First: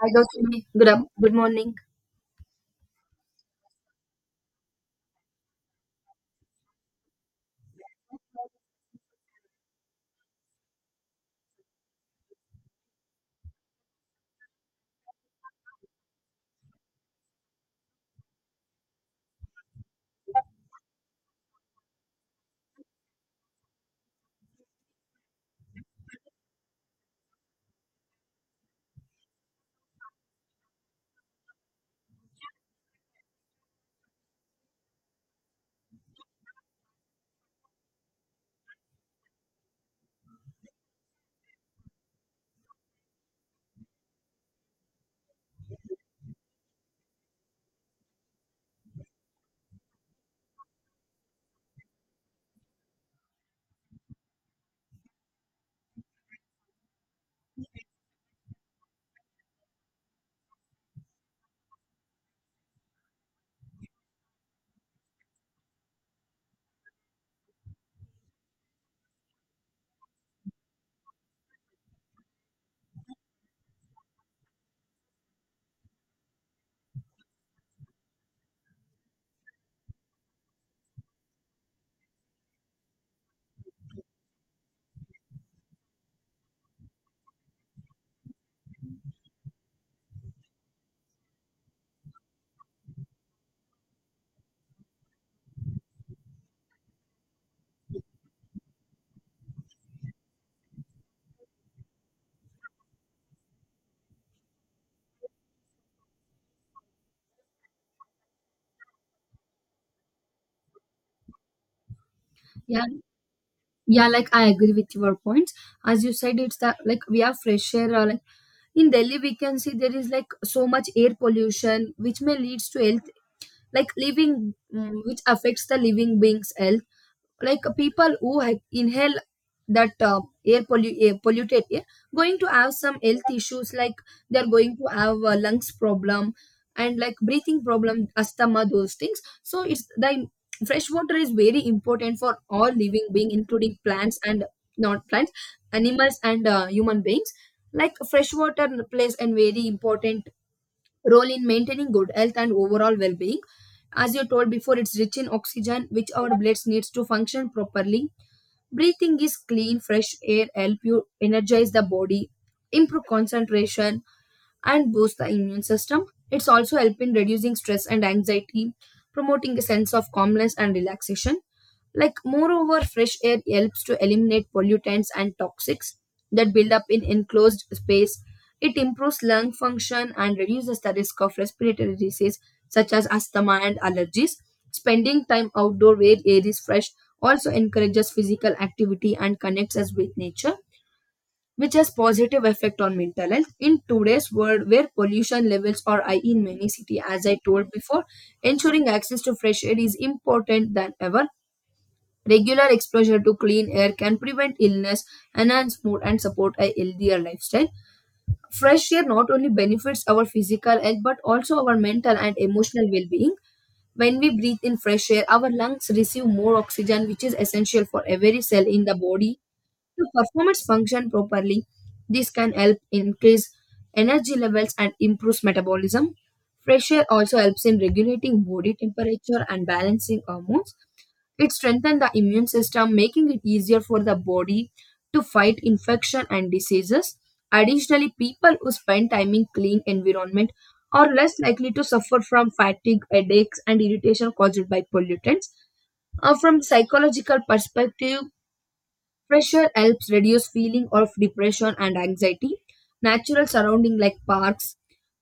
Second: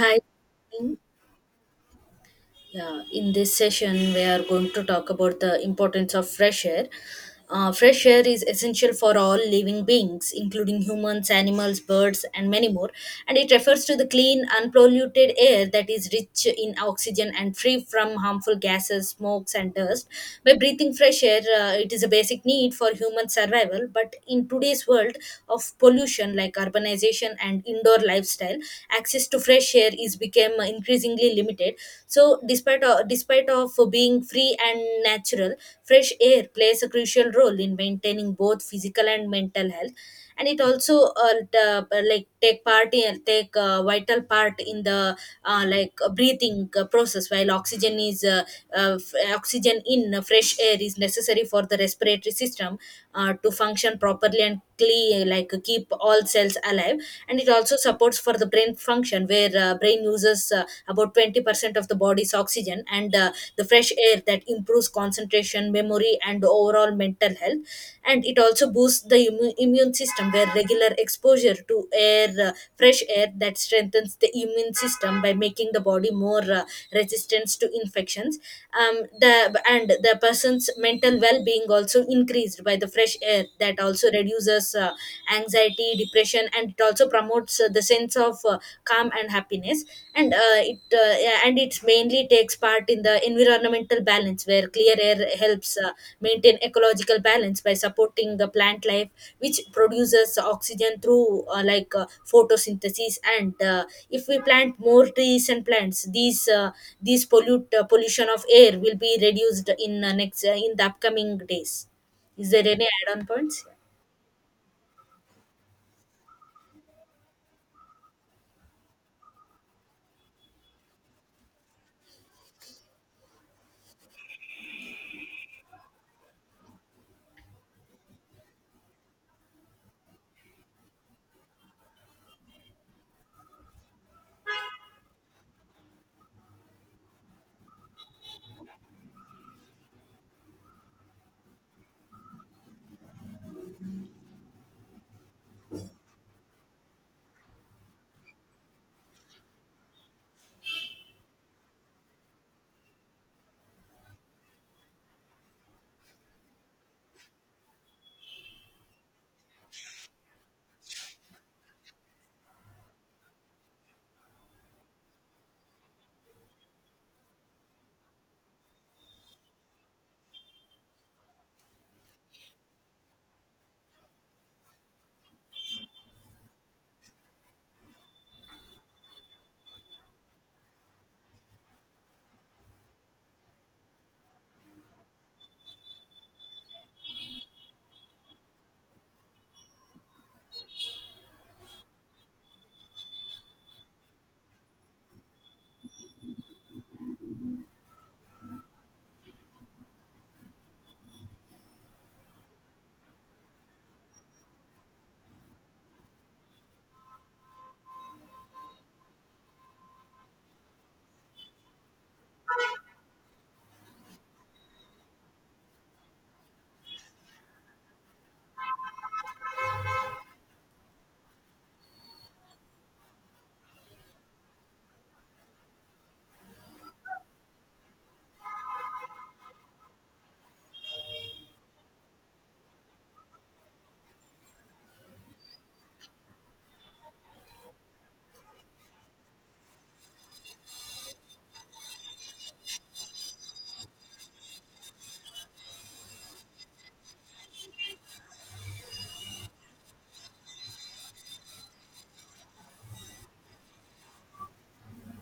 Hi, Gautami. Good up. Good morning. Yeah, in this session, we are going to talk about the importance of fresh air. Fresh air is essential for all living beings, including humans, animals, birds, and many more. And it refers to the clean, unpolluted air that is rich in oxygen and free from harmful gases, smokes, and dust. By breathing fresh air, it is a basic need for human survival. But in today's world of pollution, like urbanization and indoor lifestyle, access to fresh air is become increasingly limited, so despite of being free and natural, fresh air plays a crucial role in maintaining both physical and mental health. And it also the, like take part in take vital part in the breathing process, while oxygen in fresh air is necessary for the respiratory system to function properly and clean, like keep all cells alive. And it also supports for the brain function, where brain uses about 20% of the body's oxygen, and the fresh air that improves concentration, memory, and overall mental health. And it also boosts the immune system, where regular exposure to air fresh air that strengthens the immune system by making the body more resistant to infections. Um, the and the person's mental well-being also increased by the fresh air, that also reduces anxiety, depression, and it also promotes the sense of calm and happiness. And it mainly takes part in the environmental balance, where clear air helps maintain ecological balance by supporting the plant life, which produces oxygen through photosynthesis. And if we plant more trees and plants, these pollute pollution of air will be reduced in next in the upcoming days. Is there Yeah, any add on points? yeah, like I agree with your points. As you said, it's that like we have fresh air. Or, like in Delhi, we can see there is like so much air pollution, which may leads to health like living which affects the living beings health like people who inhale that air polluted air going to have some health issues like they're going to have a lungs problem, and like breathing problem, asthma, those things. So it's the fresh water is very important for all living being, including plants and not plants animals and human beings. Like fresh water plays a very important role in maintaining good health and overall well-being. As you told before, it's rich in oxygen, which our bloods needs to function properly. Breathing is clean fresh air, help you energize the body, improve concentration, and boost the immune system. It's also help in reducing stress and anxiety, promoting a sense of calmness and relaxation. Like moreover, fresh air helps to eliminate pollutants and toxics that build up in enclosed space. It improves lung function and reduces the risk of respiratory disease such as asthma and allergies. Spending time outdoor where air is fresh also encourages physical activity and connects us with nature, which has positive effect on mental health. In today's world where pollution levels are high in many cities, as I told before, ensuring access to fresh air is important than ever. Regular exposure to clean air can prevent illness, enhance mood, and support a healthier lifestyle. Fresh air not only benefits our physical health but also our mental and emotional well-being. When we breathe in fresh air, our lungs receive more oxygen, which is essential for every cell in the body to performance function properly. This can help increase energy levels and improves metabolism. Fresh air also helps in regulating body temperature and balancing hormones. It strengthens the immune system, making it easier for the body to fight infection and diseases. Additionally, people who spend time in clean environment are less likely to suffer from fatigue, headaches, and irritation caused by pollutants. From psychological perspective, fresh air helps reduce feeling of depression and anxiety. Natural surrounding like parks,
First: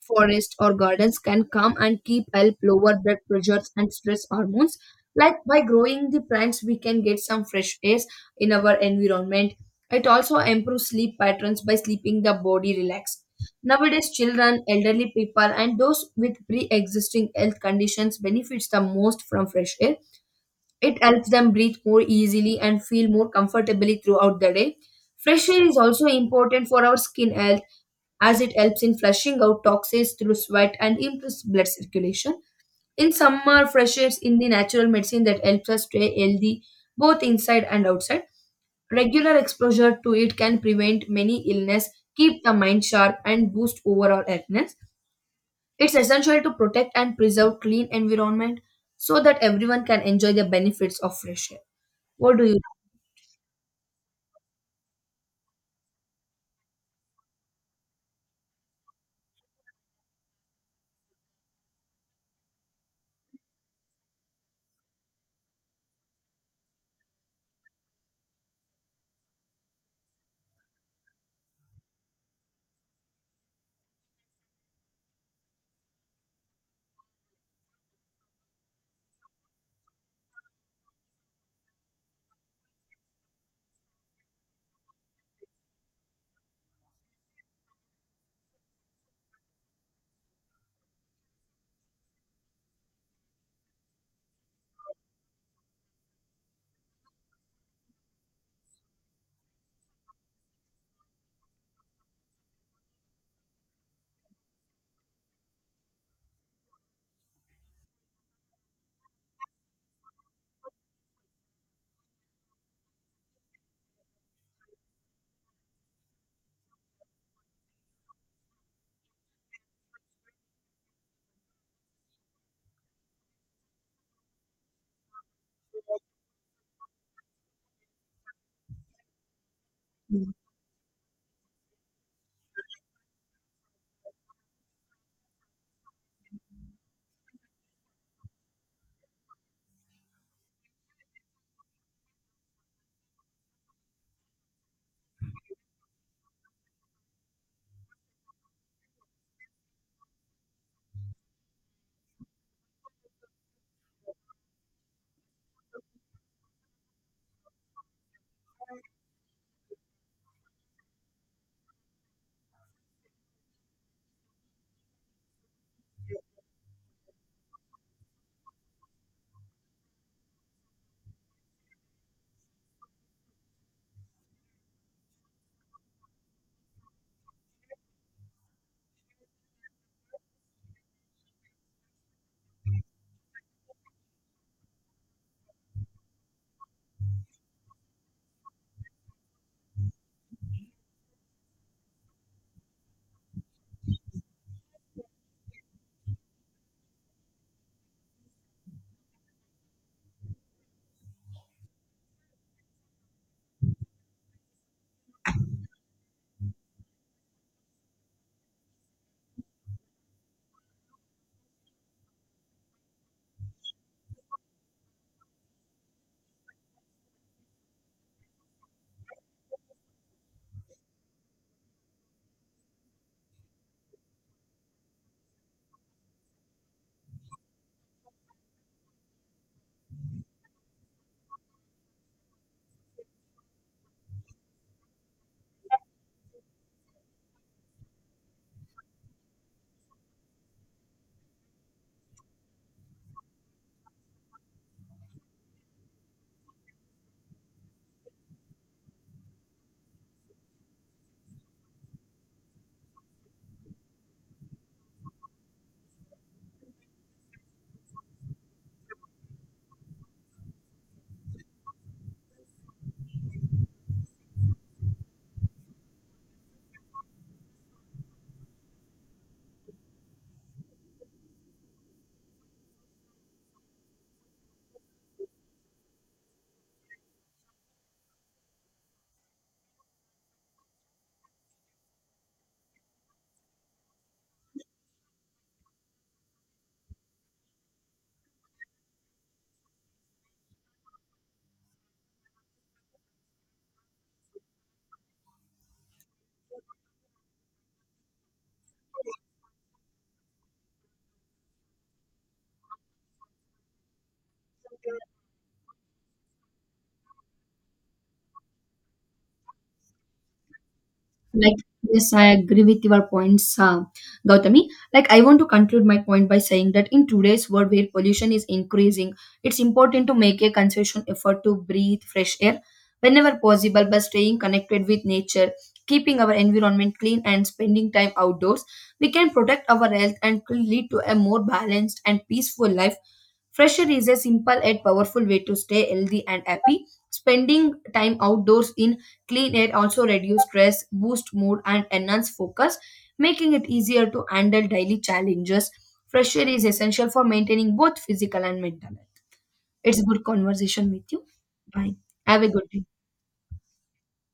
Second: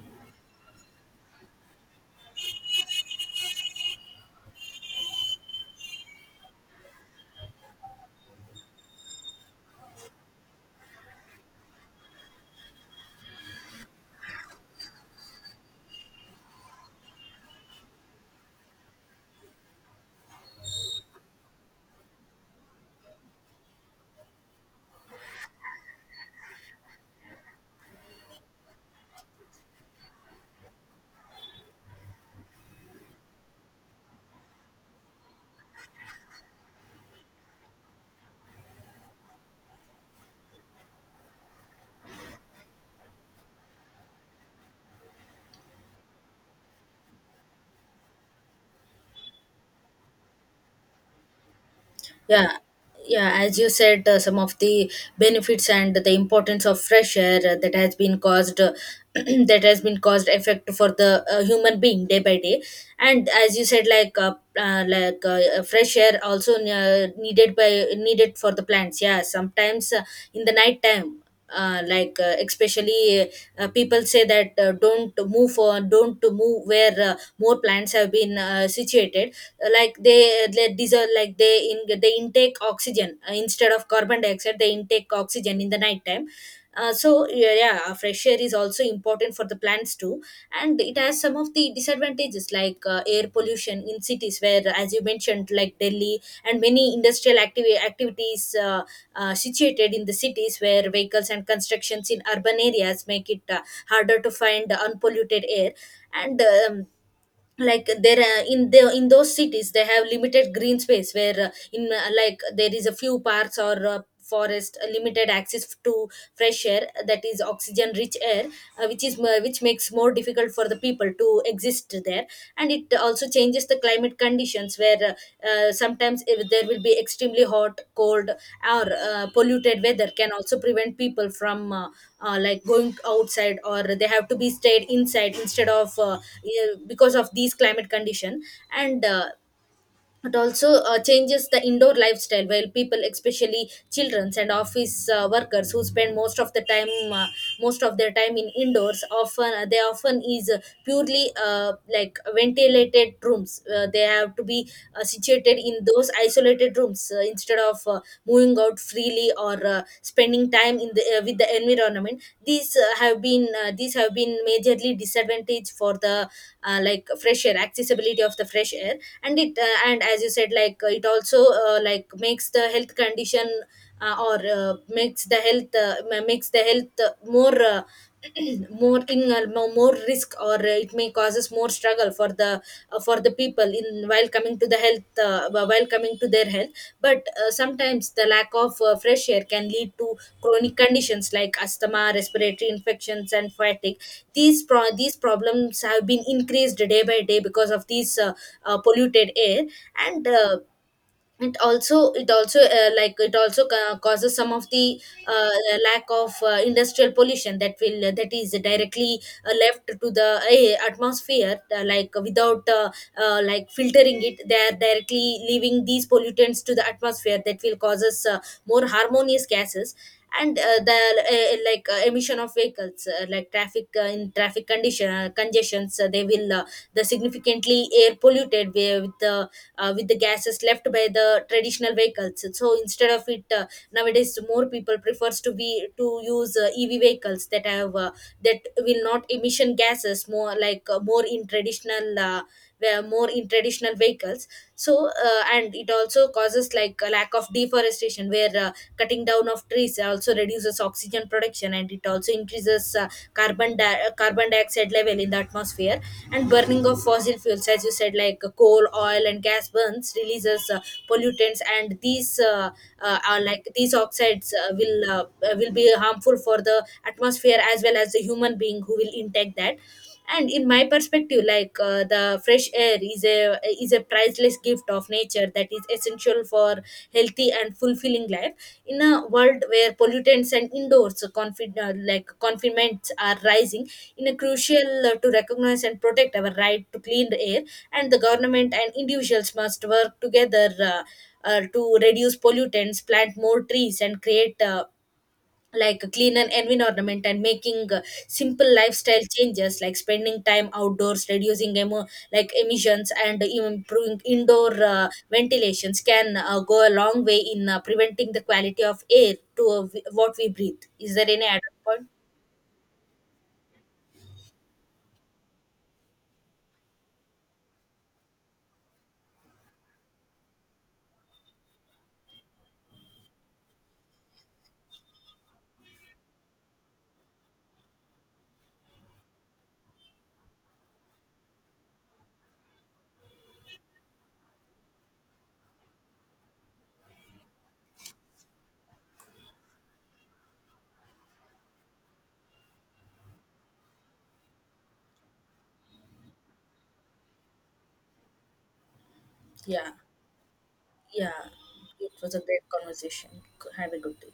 forests, or gardens can calm and keep help lower blood pressures and stress hormones. Like by growing the plants, we can get some fresh air in our environment. It also improves sleep patterns by sleeping the body relaxed. Nowadays, children, elderly people, and those with pre-existing health conditions benefits the most from fresh air. It helps them breathe more easily and feel more comfortably throughout the day. Fresh air is also important for our skin health as it helps in flushing out toxins through sweat and improves blood circulation. In summer, fresh air is in the natural medicine that helps us stay healthy both inside and outside. Regular exposure to it can prevent many illness, keep the mind sharp, and boost overall healthiness. It's essential to protect and preserve clean environment so that everyone can enjoy the benefits of fresh air. What do Yeah, you yeah, as you said, some of the benefits and the importance of fresh air, that has been caused that has been caused effect for the human being day by day. And as you said, fresh air also needed for the plants. Yeah, sometimes in the night time, especially people say that don't move or don't to move where more plants have been situated. Like they deserve, like they intake oxygen, instead of carbon dioxide they intake oxygen in the nighttime. So fresh air is also important for the plants too, and it has some of the disadvantages, like air pollution in cities where, as you mentioned, like Delhi, and many activities situated in the cities, where vehicles and constructions in urban areas make it harder to find unpolluted air. And like there in those cities they have limited green space, where in like there is a few parks or forest, limited access to fresh air, that is oxygen rich air, which makes more difficult for the people to exist there. And it also changes the climate conditions, where sometimes if there will be extremely hot, cold, or polluted weather, can also prevent people from like going outside, or they have to be stayed inside instead of yeah, because of these climate condition. And it also changes the indoor lifestyle, while people, especially children and office workers, who spend most of their time in indoors, often they often is purely like ventilated rooms, they have to be situated in those isolated rooms, instead of moving out freely or spending time in the with the environment. These have been majorly disadvantage for the like fresh air accessibility of the fresh air. And it and as you said, it also like makes the health condition, or makes the health ma- makes the health more more risk, or it may causes more struggle for the people in, while coming to the health, while coming to their health. But sometimes the lack of fresh air can lead to chronic conditions like asthma, respiratory infections, and fatigue. These problems have been increased day by day because of these polluted air. And it also like it also ca- causes some of the uh, lack of industrial pollution, that will that is directly left to the atmosphere, like without like filtering it, they are directly leaving these pollutants to the atmosphere, that will causes more harmonious gases. And the like Emission of vehicles, like traffic, in traffic condition, congestions, the significantly air polluted, with the gases left by the traditional vehicles. So instead of it, nowadays more people prefers to use ev vehicles, that have that will not emission gases more, more in traditional, where more in traditional vehicles. So and it also causes like a lack of deforestation, where cutting down of trees also reduces oxygen production, and it also increases carbon dioxide level in the atmosphere. And burning of fossil fuels, as you said, like coal, oil, and gas burns, releases pollutants, and these are like these oxides will be harmful for the atmosphere, as well as the human being who will intake that. And in my perspective, the fresh air is a priceless gift of nature, that is essential for healthy and fulfilling life. In a world where pollutants and indoors confinements are rising, in a crucial to recognize and protect our right to clean air. And the government and individuals must work together, to reduce pollutants, plant more trees, and create like a cleaner environment, and making simple lifestyle changes like spending time outdoors, reducing emo- like emissions, and even improving indoor ventilations, can go a long way in preventing the quality of air to what we breathe. Is there any like, add-on point? yes, I agree with your points, Gautami. Like, I want to conclude my point by saying that in today's world where pollution is increasing, it's important to make a conscious effort to breathe fresh air whenever possible by staying connected with nature, keeping our environment clean, and spending time outdoors. We can protect our health and could lead to a more balanced and peaceful life. Fresh air is a simple yet powerful way to stay healthy and happy. Spending time outdoors in clean air also reduces stress, boosts mood, and enhances focus, making it easier to handle daily challenges. Fresh air is essential for maintaining both physical and mental health. Yeah. It's a good conversation with you. Yeah, Bye. it was a Have a great good day. conversation. Have a good day.